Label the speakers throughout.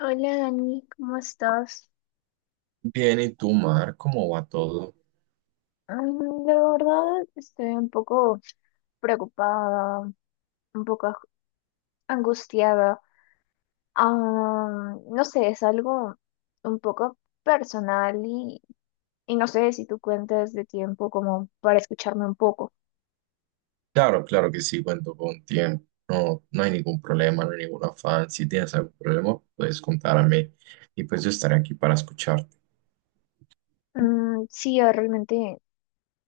Speaker 1: Hola Dani, ¿cómo estás?
Speaker 2: Bien, ¿y tú, Mar? ¿Cómo va todo?
Speaker 1: La verdad estoy un poco preocupada, un poco angustiada. Ah, no sé, es algo un poco personal y no sé si tú cuentas de tiempo como para escucharme un poco.
Speaker 2: Claro, claro que sí, cuento con tiempo. No, no hay ningún problema, no hay ningún afán. Si tienes algún problema, puedes contarme y pues yo estaré aquí para escucharte.
Speaker 1: Mm, sí, realmente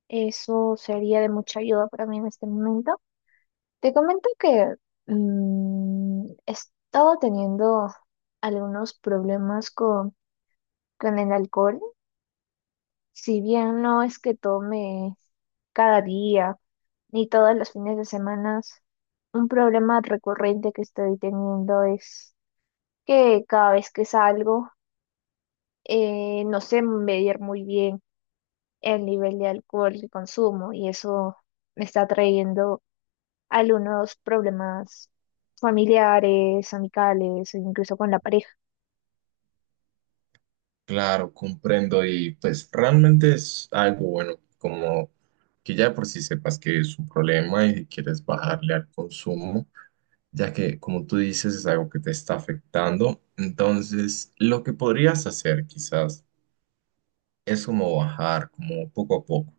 Speaker 1: eso sería de mucha ayuda para mí en este momento. Te comento que he estado teniendo algunos problemas con el alcohol. Si bien no es que tome cada día ni todos los fines de semana, un problema recurrente que estoy teniendo es que cada vez que salgo no sé medir muy bien el nivel de alcohol que consumo y eso me está trayendo algunos problemas familiares, amicales, o incluso con la pareja.
Speaker 2: Claro, comprendo y pues realmente es algo bueno, como que ya de por si sepas que es un problema y que quieres bajarle al consumo, ya que como tú dices es algo que te está afectando. Entonces, lo que podrías hacer quizás es como bajar como poco a poco.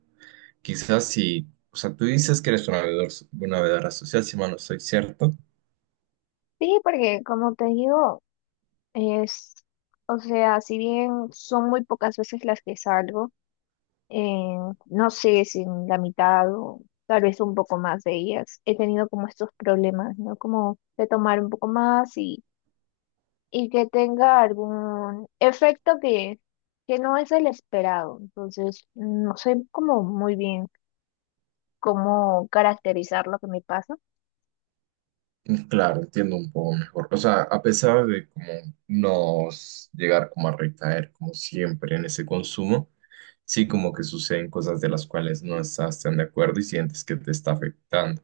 Speaker 2: Quizás si, o sea, tú dices que eres una bebedora social, si mal no estoy cierto.
Speaker 1: Sí, porque como te digo, es, o sea, si bien son muy pocas veces las que salgo, eh, no sé si en la mitad o tal vez un poco más de ellas, he tenido como estos problemas, ¿no? Como de tomar un poco más y que tenga algún efecto que no es el esperado. Entonces, no sé como muy bien cómo caracterizar lo que me pasa.
Speaker 2: Claro, entiendo un poco mejor. O sea, a pesar de como no s- llegar como a recaer como siempre en ese consumo, sí como que suceden cosas de las cuales no estás tan de acuerdo y sientes que te está afectando.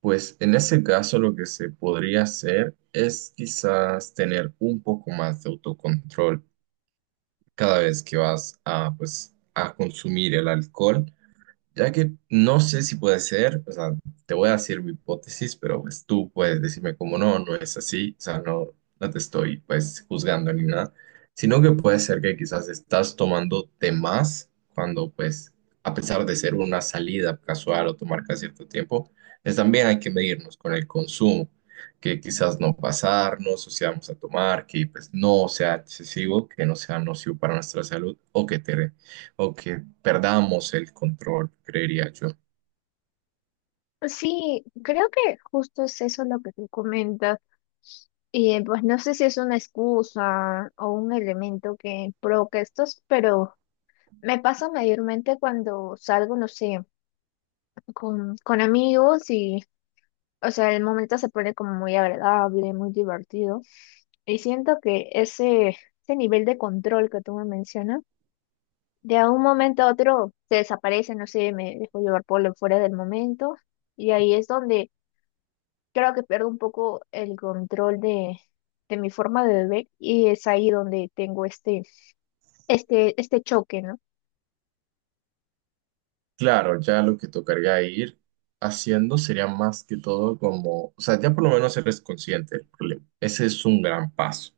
Speaker 2: Pues en ese caso lo que se podría hacer es quizás tener un poco más de autocontrol cada vez que vas a pues a consumir el alcohol. Ya que no sé si puede ser, o sea, te voy a decir mi hipótesis, pero pues tú puedes decirme como no, no es así, o sea, no, no te estoy pues juzgando ni nada, sino que puede ser que quizás estás tomando de más cuando pues, a pesar de ser una salida casual o tomar cada cierto tiempo, es también hay que medirnos con el consumo, que quizás no pasarnos, o si vamos a tomar, que pues no sea excesivo, que no sea nocivo para nuestra salud o que te o que perdamos el control, creería yo.
Speaker 1: Sí, creo que justo es eso lo que tú comentas. Y pues no sé si es una excusa o un elemento que provoca estos, pero me pasa mayormente cuando salgo, no sé, con amigos y, o sea, el momento se pone como muy agradable, muy divertido. Y siento que ese nivel de control que tú me mencionas, de un momento a otro se desaparece, no sé, me dejo llevar por lo fuera del momento. Y ahí es donde creo que pierdo un poco el control de mi forma de beber y es ahí donde tengo este choque, ¿no?
Speaker 2: Claro, ya lo que tocaría ir haciendo sería más que todo como, o sea, ya por lo menos eres consciente del problema. Ese es un gran paso.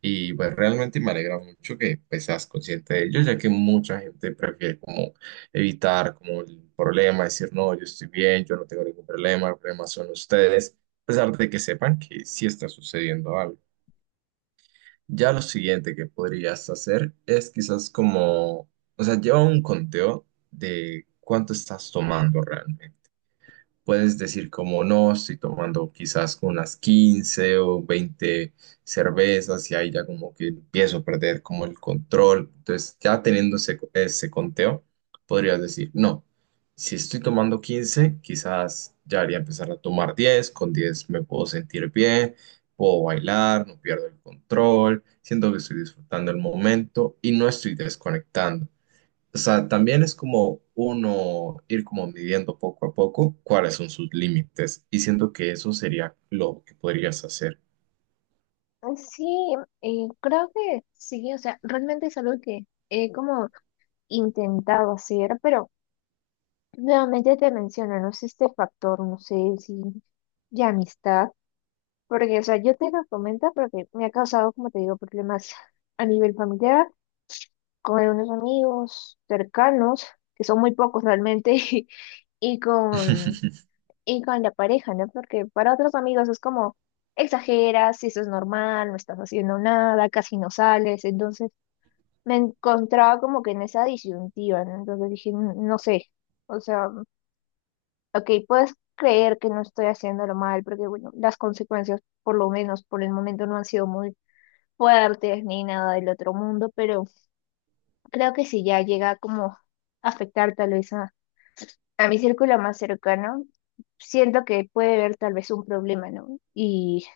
Speaker 2: Y pues realmente me alegra mucho que pues, seas consciente de ello, ya que mucha gente prefiere como evitar como el problema, decir, no, yo estoy bien, yo no tengo ningún problema, el problema son ustedes, a pesar de que sepan que sí está sucediendo algo. Ya lo siguiente que podrías hacer es quizás como, o sea, lleva un conteo de cuánto estás tomando realmente. Puedes decir como no, estoy tomando quizás unas 15 o 20 cervezas y ahí ya como que empiezo a perder como el control. Entonces ya teniendo ese conteo, podrías decir, no, si estoy tomando 15 quizás ya haría empezar a tomar 10, con 10 me puedo sentir bien, puedo bailar, no pierdo el control, siento que estoy disfrutando el momento y no estoy desconectando. O sea, también es como uno ir como midiendo poco a poco cuáles son sus límites y siento que eso sería lo que podrías hacer.
Speaker 1: Sí, creo que sí, o sea, realmente es algo que he como intentado hacer, pero nuevamente te menciono, no sé, este factor, no sé si de amistad, porque, o sea, yo te lo comento porque me ha causado, como te digo, problemas a nivel familiar, con unos amigos cercanos, que son muy pocos realmente, y y con la pareja, ¿no? Porque para otros amigos es como exageras, si eso es normal, no estás haciendo nada, casi no sales, entonces me encontraba como que en esa disyuntiva, ¿no? Entonces dije, no sé, o sea, ok, puedes creer que no estoy haciéndolo mal, porque bueno, las consecuencias, por lo menos por el momento, no han sido muy fuertes ni nada del otro mundo, pero creo que si ya llega como a afectar tal vez a mi círculo más cercano, siento que puede haber tal vez un problema, ¿no? Y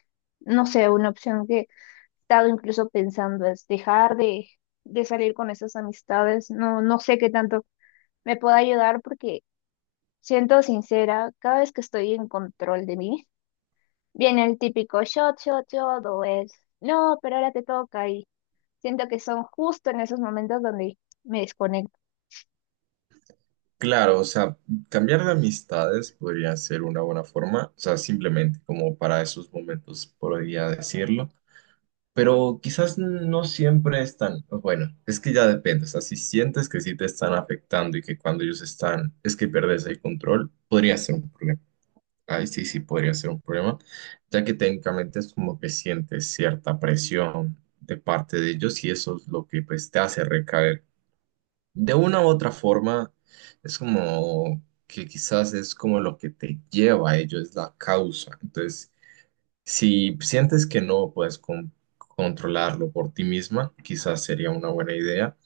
Speaker 1: no sé, una opción que he estado incluso pensando es dejar de salir con esas amistades, no, no sé qué tanto me pueda ayudar porque, siento sincera, cada vez que estoy en control de mí, viene el típico shot, shot, shot o el no, pero ahora te toca y siento que son justo en esos momentos donde me desconecto.
Speaker 2: Claro, o sea, cambiar de amistades podría ser una buena forma, o sea, simplemente como para esos momentos podría decirlo, pero quizás no siempre están, bueno, es que ya depende, o sea, si sientes que sí te están afectando y que cuando ellos están es que perdes el control, podría ser un problema. Ahí sí, sí podría ser un problema, ya que técnicamente es como que sientes cierta presión de parte de ellos y eso es lo que pues te hace recaer. De una u otra forma, es como que quizás es como lo que te lleva a ello, es la causa. Entonces, si sientes que no puedes controlarlo por ti misma, quizás sería una buena idea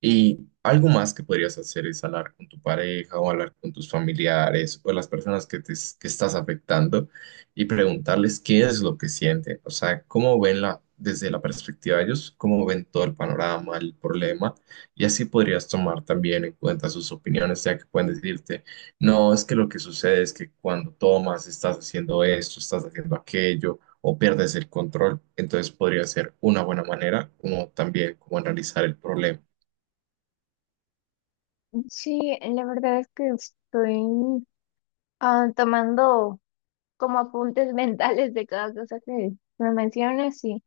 Speaker 2: y algo más que podrías hacer es hablar con tu pareja o hablar con tus familiares o las personas que estás afectando y preguntarles qué es lo que sienten, o sea, cómo ven la, desde la perspectiva de ellos, cómo ven todo el panorama, el problema, y así podrías tomar también en cuenta sus opiniones, ya que pueden decirte, no, es que lo que sucede es que cuando tomas estás haciendo esto, estás haciendo aquello o pierdes el control, entonces podría ser una buena manera como también como analizar el problema.
Speaker 1: Sí, la verdad es que estoy tomando como apuntes mentales de cada cosa que me mencionas y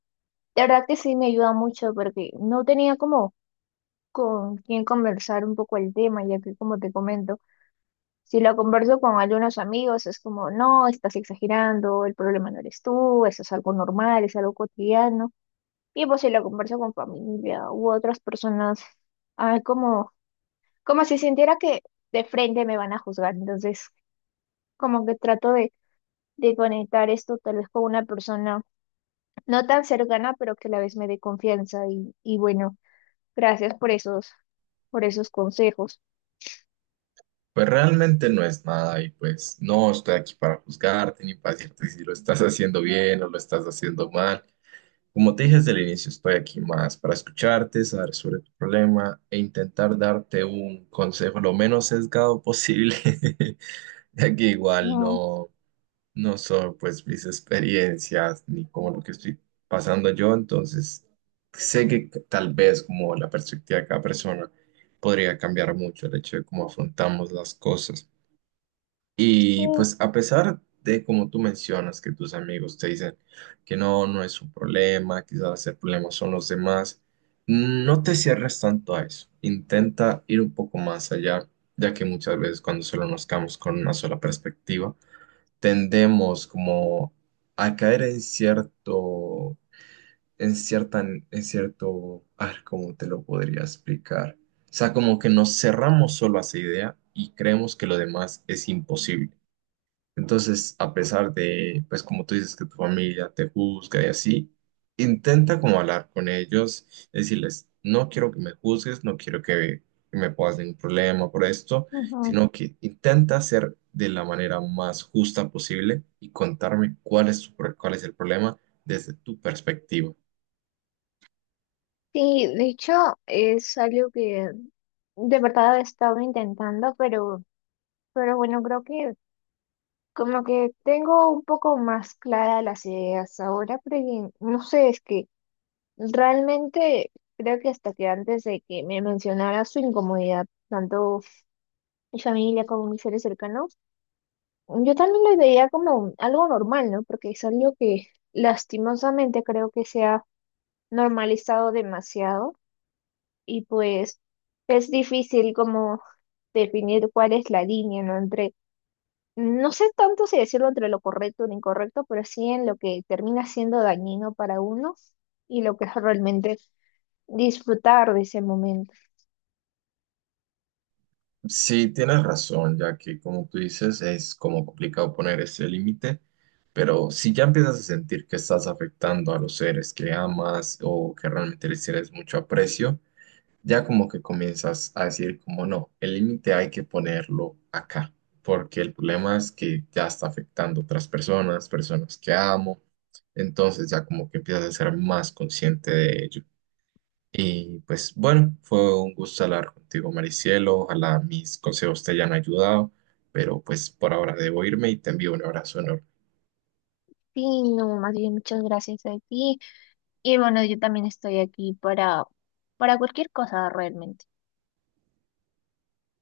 Speaker 1: la verdad que sí me ayuda mucho porque no tenía como con quién conversar un poco el tema, ya que como te comento, si lo converso con algunos amigos, es como, no, estás exagerando, el problema no eres tú, eso es algo normal, es algo cotidiano. Y pues si lo converso con familia u otras personas, ah, como, como si sintiera que de frente me van a juzgar. Entonces, como que trato de conectar esto tal vez con una persona no tan cercana, pero que a la vez me dé confianza. Y bueno, gracias por esos consejos.
Speaker 2: Pues realmente no es nada y pues no estoy aquí para juzgarte ni para decirte si lo estás haciendo bien o lo estás haciendo mal. Como te dije desde el inicio, estoy aquí más para escucharte, saber sobre tu problema e intentar darte un consejo lo menos sesgado posible, ya que
Speaker 1: Sí,
Speaker 2: igual no, no son pues mis experiencias ni como lo que estoy pasando yo, entonces sé que tal vez como la perspectiva de cada persona podría cambiar mucho el hecho de cómo afrontamos las cosas. Y
Speaker 1: sí,
Speaker 2: pues a pesar de como tú mencionas que tus amigos te dicen que no, no es un problema, quizás el problema son los demás, no te cierres tanto a eso. Intenta ir un poco más allá, ya que muchas veces cuando solo nos quedamos con una sola perspectiva, tendemos como a caer en cierto, en cierto, a ver, ¿cómo te lo podría explicar? O sea, como que nos cerramos solo a esa idea y creemos que lo demás es imposible. Entonces, a pesar de, pues como tú dices, que tu familia te juzga y así, intenta como hablar con ellos, decirles, no quiero que me juzgues, no quiero que me pongas ningún problema por esto,
Speaker 1: ujú.
Speaker 2: sino que intenta ser de la manera más justa posible y contarme cuál es, cuál es el problema desde tu perspectiva.
Speaker 1: Sí, de hecho es algo que de verdad he estado intentando, pero bueno, creo que como que tengo un poco más clara las ideas ahora, porque no sé, es que realmente creo que hasta que antes de que me mencionara su incomodidad, tanto mi familia como mis seres cercanos, yo también lo veía como algo normal, ¿no? Porque es algo que lastimosamente creo que se ha normalizado demasiado y pues es difícil como definir cuál es la línea, ¿no? Entre, no sé tanto si decirlo entre lo correcto o lo incorrecto, pero sí en lo que termina siendo dañino para uno y lo que es realmente disfrutar de ese momento.
Speaker 2: Sí, tienes razón, ya que como tú dices, es como complicado poner ese límite. Pero si ya empiezas a sentir que estás afectando a los seres que amas o que realmente les tienes mucho aprecio, ya como que comienzas a decir como no, el límite hay que ponerlo acá, porque el problema es que ya está afectando a otras personas, personas que amo, entonces ya como que empiezas a ser más consciente de ello. Y pues bueno, fue un gusto hablar contigo, Maricielo, ojalá mis consejos te hayan ayudado, pero pues por ahora debo irme y te envío un abrazo enorme.
Speaker 1: Sí, no, más bien muchas gracias a ti. Y bueno, yo también estoy aquí para, cualquier cosa realmente.